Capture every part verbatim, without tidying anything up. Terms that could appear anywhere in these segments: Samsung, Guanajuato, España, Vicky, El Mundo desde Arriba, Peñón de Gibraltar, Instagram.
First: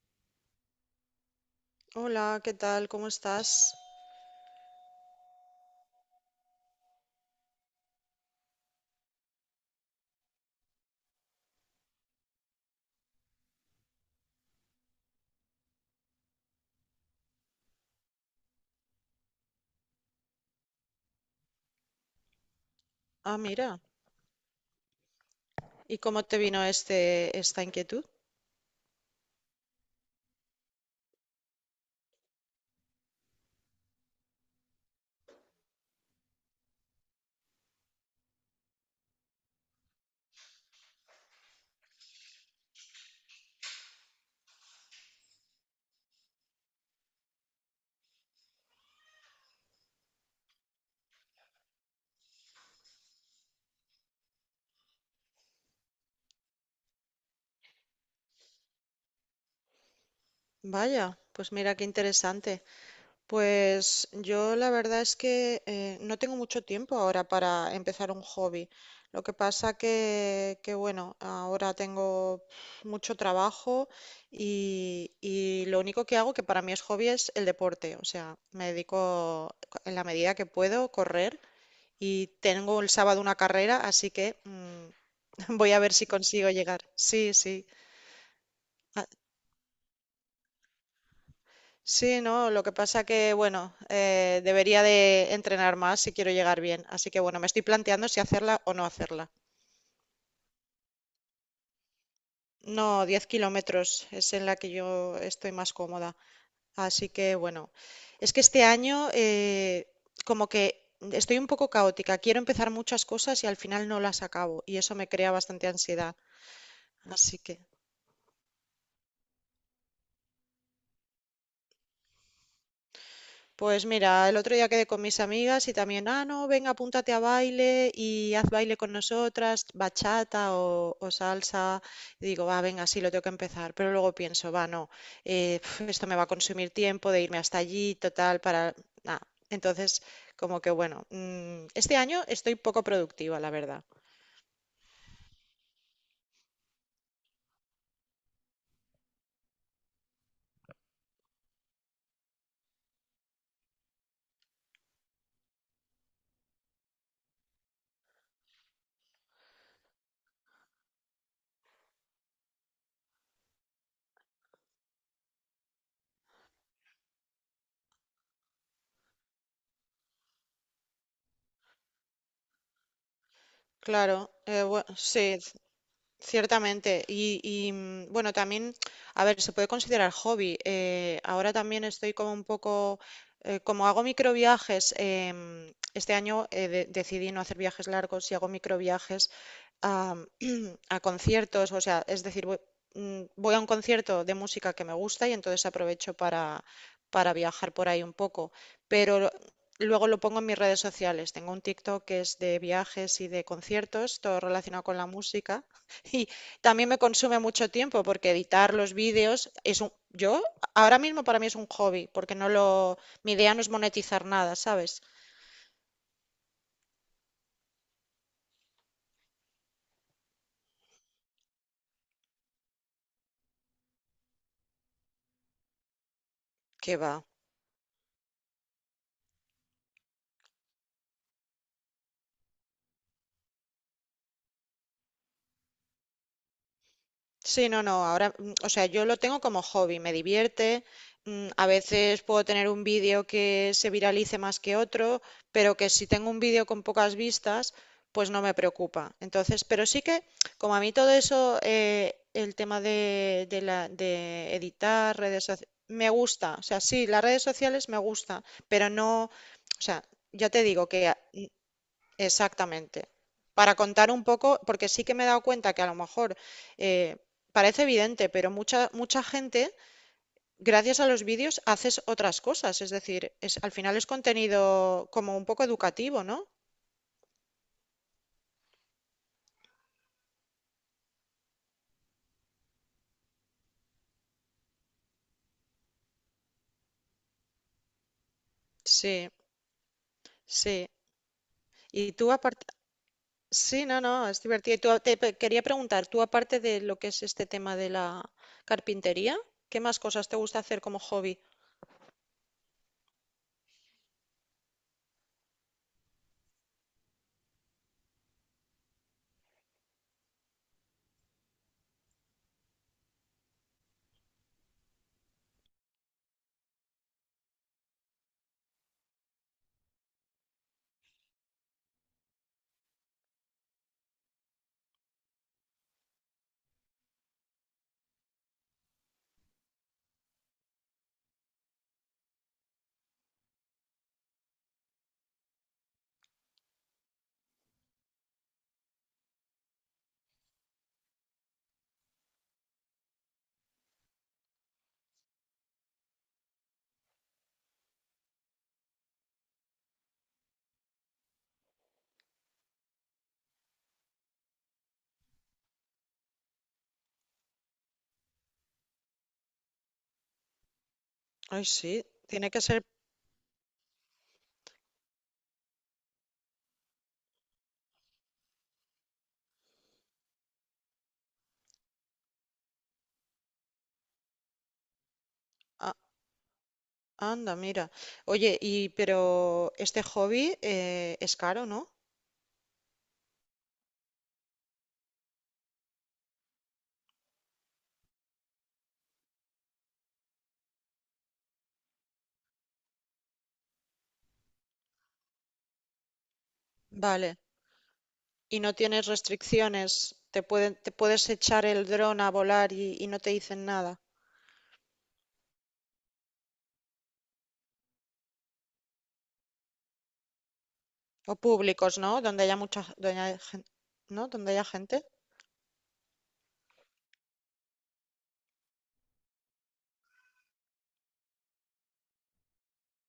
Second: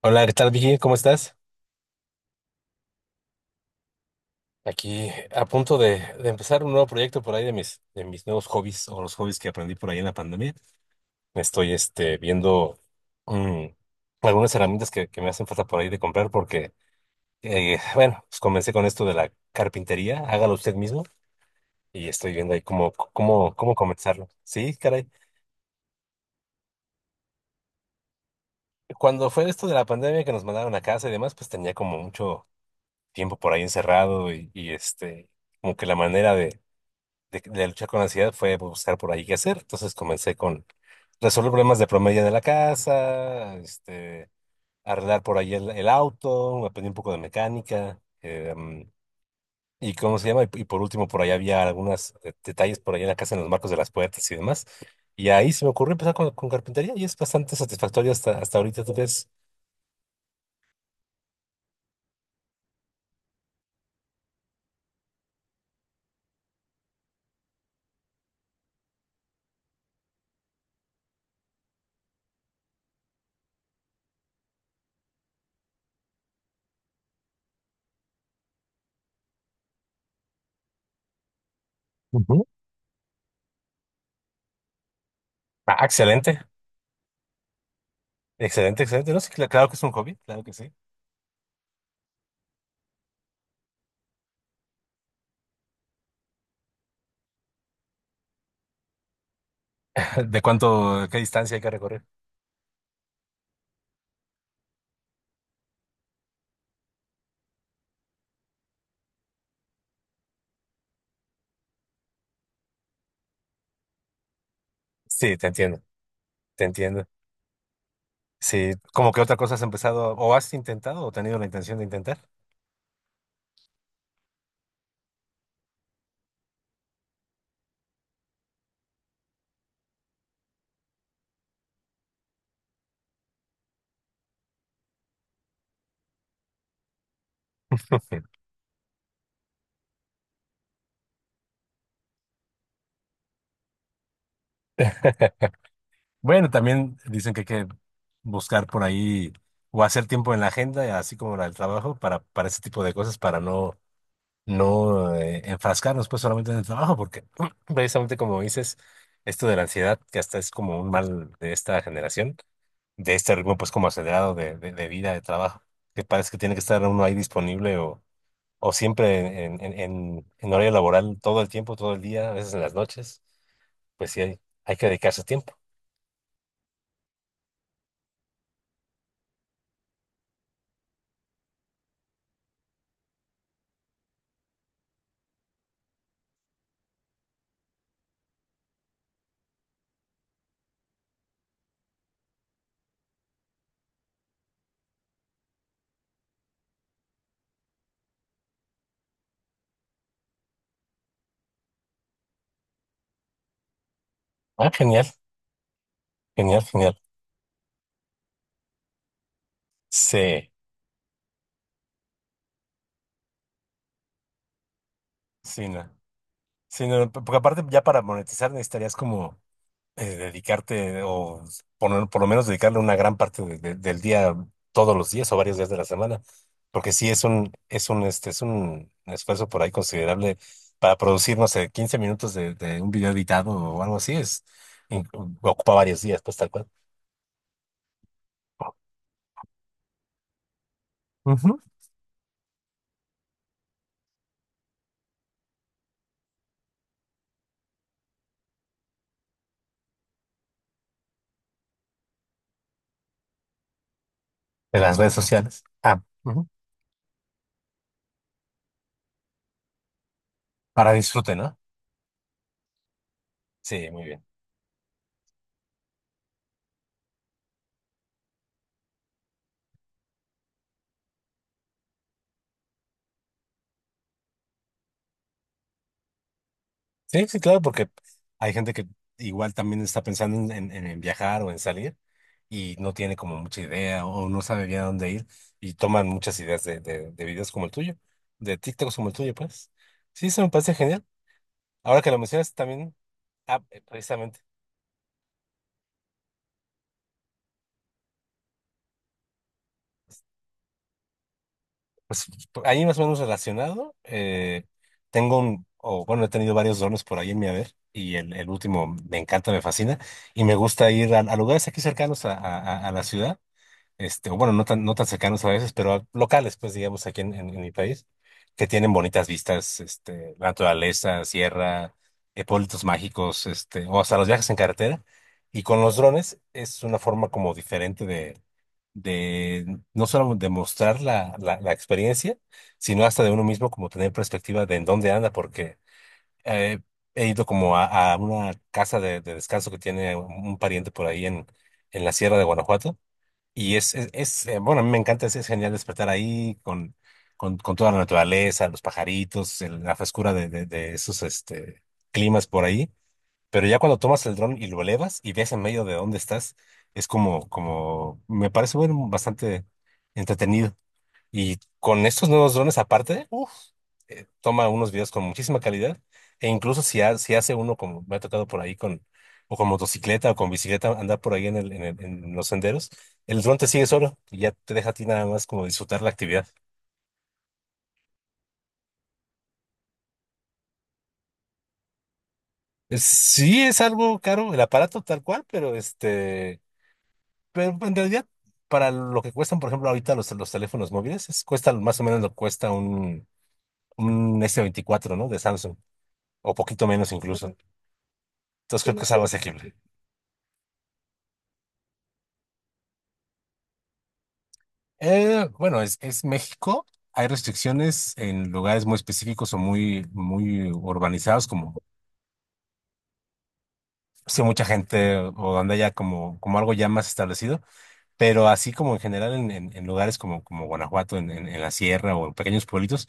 Hola, ¿qué tal, Vicky? ¿Cómo estás? Hola, ¿qué tal? ¿Cómo estás? Aquí a punto de, de empezar un nuevo proyecto por ahí de mis, de mis nuevos hobbies o los hobbies que aprendí por ahí en la pandemia. Estoy este, viendo mm, algunas herramientas que, que me hacen falta por ahí de comprar porque, eh, bueno, pues comencé con esto de la carpintería, hágalo usted mismo y estoy viendo ahí cómo, Ah, cómo, cómo mira. comenzarlo. Sí, caray. ¿Y cómo te vino este, esta inquietud? Cuando fue esto de la pandemia que nos mandaron a casa y demás, pues tenía como mucho tiempo por ahí encerrado y, y este, Como que la manera de de, de luchar con la ansiedad fue buscar por ahí qué hacer. Entonces comencé con resolver problemas de promedio de la casa, este, arreglar por ahí el, el auto, aprendí un poco de mecánica. Em, y cómo se llama, y, y por último, por ahí había algunos detalles por ahí en la casa, en los marcos de las puertas y demás. Y ahí se me ocurrió empezar con, con carpintería y es bastante satisfactorio hasta, hasta ahorita, ¿tú crees? Vaya, pues mira qué interesante. Pues yo la verdad es que eh, no tengo mucho tiempo ahora para empezar un hobby. Lo que pasa que, que bueno, ahora tengo mucho trabajo y, y lo único que hago, que para mí es hobby, es el deporte. O sea, me dedico en la medida que puedo correr y Ujú. tengo el sábado una carrera, así que... mm, voy a Ah, ver si excelente, consigo llegar. Sí, sí. excelente, Ah, excelente. No, sí, cl- claro que es un hobby, claro que sí. sí, no, lo que pasa que, bueno, eh, debería de entrenar más si quiero llegar bien. Así que, bueno, me estoy planteando si hacerla o no hacerla. ¿De cuánto, qué distancia hay que recorrer? No, diez kilómetros es en la que yo estoy más cómoda. Así que, bueno, es que este año eh, como que estoy un poco caótica. Quiero empezar muchas cosas y al final no las acabo. Y eso me crea Sí, te bastante entiendo, ansiedad. te entiendo. Así que... Sí, como que otra cosa has empezado o has intentado o tenido la intención de intentar. Pues mira, el otro día quedé con mis amigas y también, ah, no, venga, apúntate a baile y haz baile con nosotras, bachata o, o salsa. Y digo, va, venga, sí, lo tengo que empezar. Pero luego pienso, va, no, eh, pf, esto me va a consumir tiempo de irme hasta allí, total, para nada. Entonces, como que bueno, mm, este año estoy poco productiva, la verdad. Bueno, también dicen que hay que buscar por ahí o hacer tiempo en la agenda, así como la del trabajo, para, para ese tipo de cosas, para no, no eh, enfrascarnos pues solamente en el trabajo, porque precisamente como dices, esto de la ansiedad, que hasta es como un mal de esta generación, de este ritmo pues como acelerado de, de, de vida, de trabajo, que parece que tiene que estar uno ahí disponible o o siempre en, en, en, en horario laboral todo el tiempo, todo el día, a veces en las noches, pues Claro, sí hay, eh, hay bue- que dedicarse sí, tiempo. ciertamente. Y, y, mm, bueno, también, a ver, se puede considerar hobby. Eh, ahora también estoy como un poco, eh, como hago microviajes, em, este año eh, de- decidí no hacer viajes largos y hago microviajes a conciertos, o sea, es decir, voy, mm, voy a un concierto de música que me gusta y entonces aprovecho para, para viajar por ahí un poco, pero luego lo pongo en mis redes sociales. Tengo un TikTok que es de viajes y de conciertos, todo Ah, relacionado con genial, la música y genial, también genial. me consume mucho tiempo porque editar los vídeos es un, yo Sí, ahora mismo para mí es un hobby, porque no lo, mi idea no es monetizar nada, ¿sabes? sí, no. Sí, no, porque aparte ya para monetizar necesitarías como... eh, dedicarte o por, por lo menos dedicarle una gran parte de- de- del día todos los días o varios días de la semana, porque Que sí va. es un, es un, este, es un esfuerzo por ahí considerable para producir, no sé, quince minutos de, de un video editado o algo así, es, in- ocupa varios días, pues tal cual. Sí, no, no, ahora, mm, o sea, yo lo tengo como hobby, me divierte, mm, Ujú. a veces puedo tener un vídeo que se viralice más que otro, pero que si tengo un vídeo con pocas vistas, pues no me preocupa. Entonces, pero sí que, como a mí todo eso, eh, el tema de, de la, de De las redes editar redes sociales. sociales, Ah, me ujú. gusta, o sea, sí, las redes sociales me gusta, pero no, o sea, ya te digo Para que disfrute, ¿no? exactamente. Para Sí, muy contar un bien. poco, porque sí que me he dado cuenta que a lo mejor eh, parece evidente, pero mucha, mucha gente, gracias a los vídeos, haces otras cosas. Es decir, es, al final es contenido como un poco educativo, ¿no? Sí, sí, claro, porque hay gente que igual también está pensando en, en- en en viajar o en salir y no tiene como mucha idea o no sabe bien a dónde ir y toman muchas ideas de, de, de videos como el tuyo, de TikToks como el Sí, tuyo, pues. Sí, eso me parece sí. genial. Ahora que Y lo tú mencionas aparte, también, ah, eh, sí, no, no, precisamente, es divertido. Y tú, a- te pe- quería preguntar, tú aparte de lo que es este tema de la carpintería, ¿qué más cosas te gusta hacer como hobby? pues por ahí más o menos relacionado, eh, tengo un, o bueno, he tenido varios dones por ahí en mi haber y el, el último me encanta, me fascina y me gusta ir a, a lugares aquí cercanos a a- a- a la ciudad este, o bueno, no tan, no tan cercanos a veces, pero locales, pues digamos, aquí en, en- en mi país, que tienen bonitas vistas, este, la naturaleza, sierra, eh, pueblitos mágicos, este, o hasta los viajes en carretera. Y con los drones es una forma como diferente de, de no solo de mostrar la, la, la experiencia, sino hasta de uno mismo como tener perspectiva de en dónde anda, porque eh, he ido como a, a una casa de, de descanso que tiene un un pariente por ahí en, en la sierra de Guanajuato y es, es, es, eh, bueno, a mí me encanta, es, es genial despertar ahí con, con, con toda la naturaleza, los pajaritos, el- la frescura de, de, de esos este, climas por ahí. Pero ya cuando tomas el dron y lo elevas y ves en medio de dónde estás, es como, como, me parece bueno, bastante entretenido. Y Ay, sí, con estos tiene nuevos que drones ser. aparte, uf, eh, toma unos videos con muchísima calidad. E incluso si, ha- si hace uno, como me ha tocado por ahí con, o con motocicleta o con bicicleta, andar por ahí en el, en el- en los senderos, el dron te sigue solo y ya te deja a ti nada más como disfrutar la actividad. Anda, mira. Oye, y pero este hobby eh, es caro, ¿no? Es- Sí es algo caro el aparato tal cual, pero este, pero en realidad para lo que cuestan, por ejemplo, ahorita los, los teléfonos móviles, es- cuesta más o menos lo que cuesta un, un s veinticuatro ¿no? De Samsung, o poquito menos Vale. incluso. Y no Entonces creo que tienes es algo asequible. restricciones. Te pueden, te puedes echar el dron a volar y, y no te dicen nada. Eh, bueno, es, es México. Hay restricciones en lugares muy específicos o muy, muy O urbanizados, como públicos, ¿no? Donde haya mucha, donde haya gen- ¿no? si Donde mucha haya gente. gente o donde haya como, como algo ya más establecido, pero así como en general en, en- en lugares como, como Guanajuato, en, en- en la sierra o en pequeños pueblitos.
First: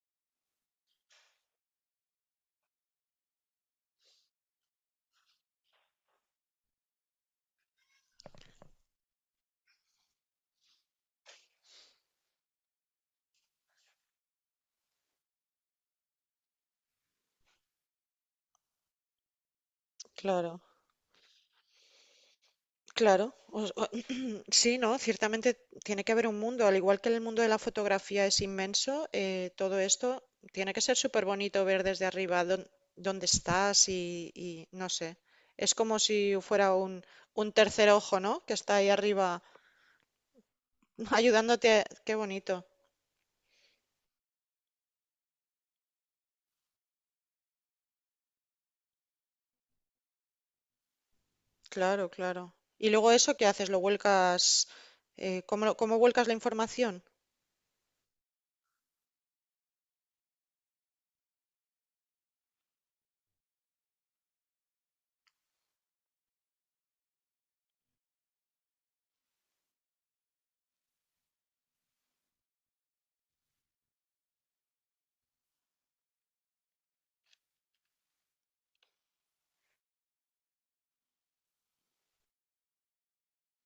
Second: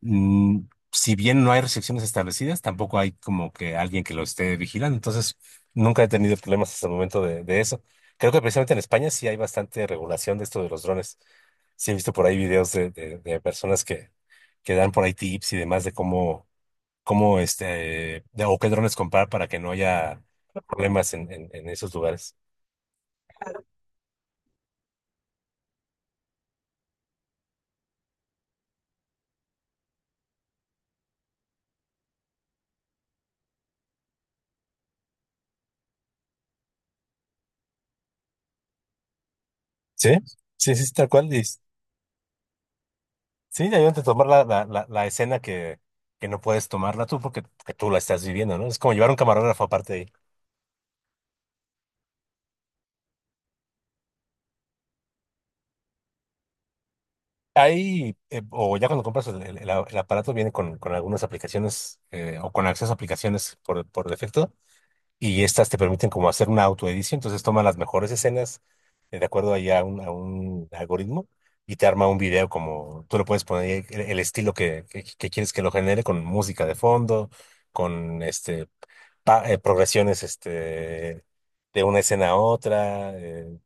mm, si bien no hay restricciones establecidas, tampoco hay como que alguien que lo esté vigilando. Entonces, nunca he tenido problemas hasta el momento de, de eso. Creo que precisamente en España sí hay bastante regulación de esto de los drones. Sí he visto por ahí videos de, de- de personas que, que dan por ahí tips y demás de cómo, cómo este, de- o qué drones comprar para que no haya Claro. problemas en, en, en esos lugares. Claro, os- o- sí, ¿no? Ciertamente tiene que haber un mundo, al igual que el mundo de la fotografía es inmenso, eh, todo esto tiene que ser súper bonito ver desde arriba dón- dónde estás y, y no sé, es como si fuera un, un tercer ojo, ¿no? Que está ahí arriba Sí, sí, sí, sí, tal cual. ayudándote, qué bonito, Sí, ya yo te tomar la, la, la, la escena que, que no puedes tomarla tú porque que tú la estás viviendo, ¿no? Es como llevar un camarógrafo aparte de ahí. claro, claro. Y luego eso, ¿qué haces? ¿Lo vuelcas? eh, ¿cómo, lo- cómo vuelcas la información? Ahí, eh, o ya cuando compras el, el- el a- el aparato, viene con, con algunas aplicaciones eh, o con acceso a aplicaciones por, por defecto y estas te permiten como hacer una autoedición, entonces toma las mejores escenas eh, de acuerdo ahí a un, a un algoritmo y te arma un video como tú le puedes poner ahí el, el estilo que, que, que quieres que lo genere con música de fondo, con este pa- eh, progresiones este, de una escena a otra. eh,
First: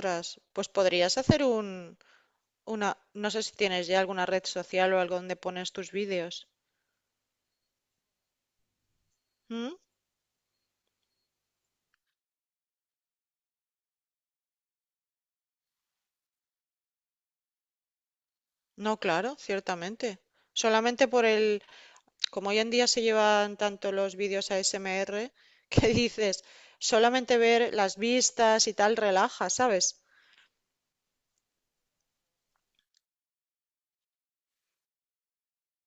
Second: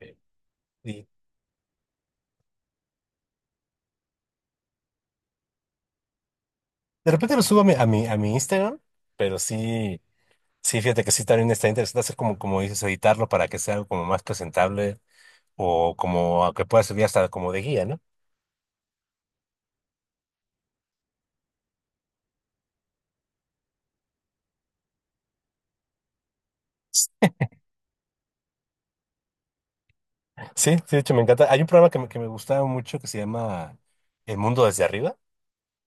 eh, pues y podrías hacer un, una, no sé si tienes ya alguna red social o algo donde pones tus vídeos. de repente lo subo a mi, a mi, a mi Instagram, pero ¿Mm? sí, sí, fíjate que sí también está interesante hacer como, como dices, editarlo para que sea algo como más presentable o como a que pueda servir hasta como de guía, ¿no? No, claro, ciertamente. Solamente por el, como hoy en día se llevan tanto los vídeos A S M R, que dices, Sí, solamente ver las vistas y tal relaja, ¿sabes? sí, de hecho me encanta. Hay un programa que me, que me gustaba mucho que se llama El Mundo desde Arriba,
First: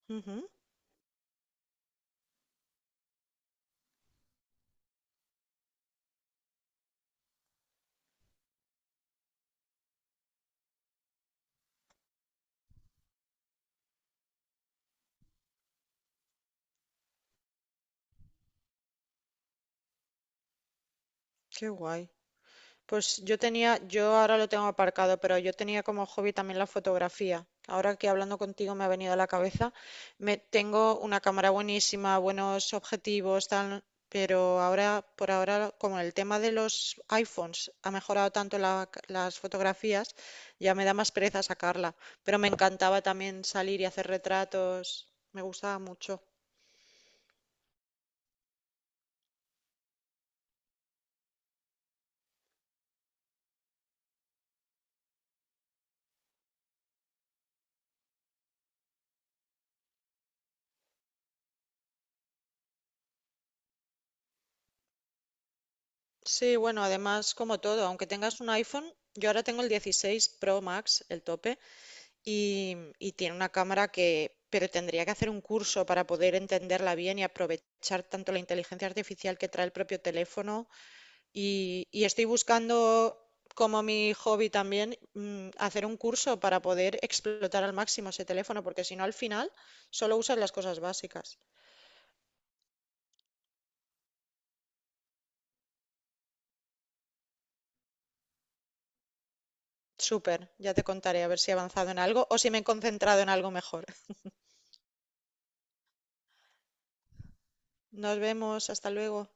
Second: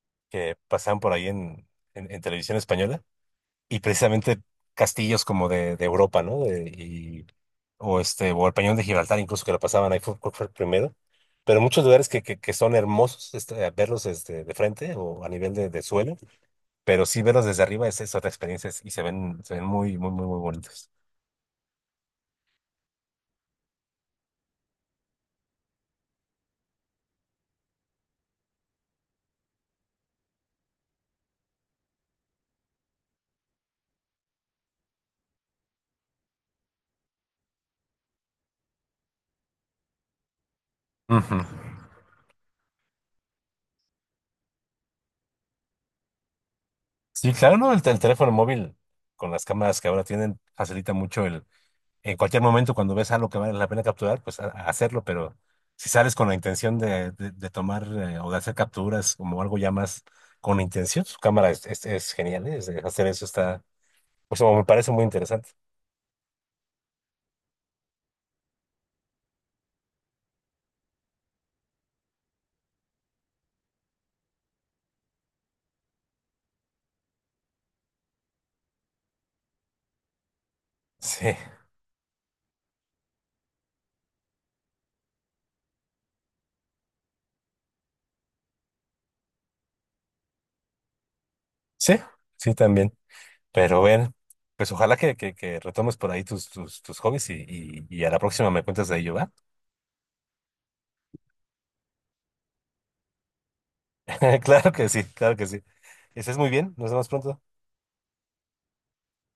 Ujú, que pasaban por ahí en, en, en televisión española. Y precisamente castillos como de, de Europa, ¿no? De- y, o este, o el Peñón de Gibraltar, incluso que lo pasaban ahí, fue, creo fue el primero. Pero muchos lugares que, que, que son hermosos este, a verlos este, de frente o a nivel de, de suelo, pero sí verlos desde arriba es, es otra experiencia y se ven, se ven muy, muy, muy, muy bonitos. qué guay. Pues yo tenía, yo ahora lo tengo aparcado, pero yo tenía como hobby también la fotografía. Ahora que hablando contigo me ha venido a la cabeza, me tengo una cámara buenísima, buenos objetivos, tal, pero ahora, por ahora, como el tema de los iPhones ha mejorado tanto la las fotografías, ya me da más Ujú. pereza sacarla. Pero me encantaba también salir y hacer retratos, me gustaba mucho. Sí, claro, ¿no? El, tel- el teléfono móvil con las cámaras que ahora tienen facilita mucho el en cualquier momento cuando ves algo que vale la pena capturar, pues a- a hacerlo, pero si sales con la intención de, de- de tomar eh, o de hacer capturas como algo ya más con intención, su cámara es, es- es genial, ¿eh? Es- Hacer eso está, pues me parece muy interesante. Sí, bueno, además, como todo, aunque tengas un iPhone, yo ahora tengo el dieciséis Pro Max, el tope, y, y tiene una cámara que, pero tendría que hacer un curso para poder entenderla bien y aprovechar tanto la inteligencia artificial que trae el propio teléfono. Sí, Y, y estoy buscando, como mi hobby también, mm, hacer un curso para poder explotar al máximo ese teléfono, porque si no, al final solo usas las cosas básicas. sí, sí también. Pero bueno, pues ojalá que, que, que retomes por ahí tus, tus, tus hobbies y, y, y a la próxima me cuentas de ello, ¿va? Súper, ya te contaré a ver si he avanzado en algo o si me he concentrado en algo mejor. Claro que sí, claro que sí. Estés muy bien, nos vemos pronto. Nos vemos, hasta luego.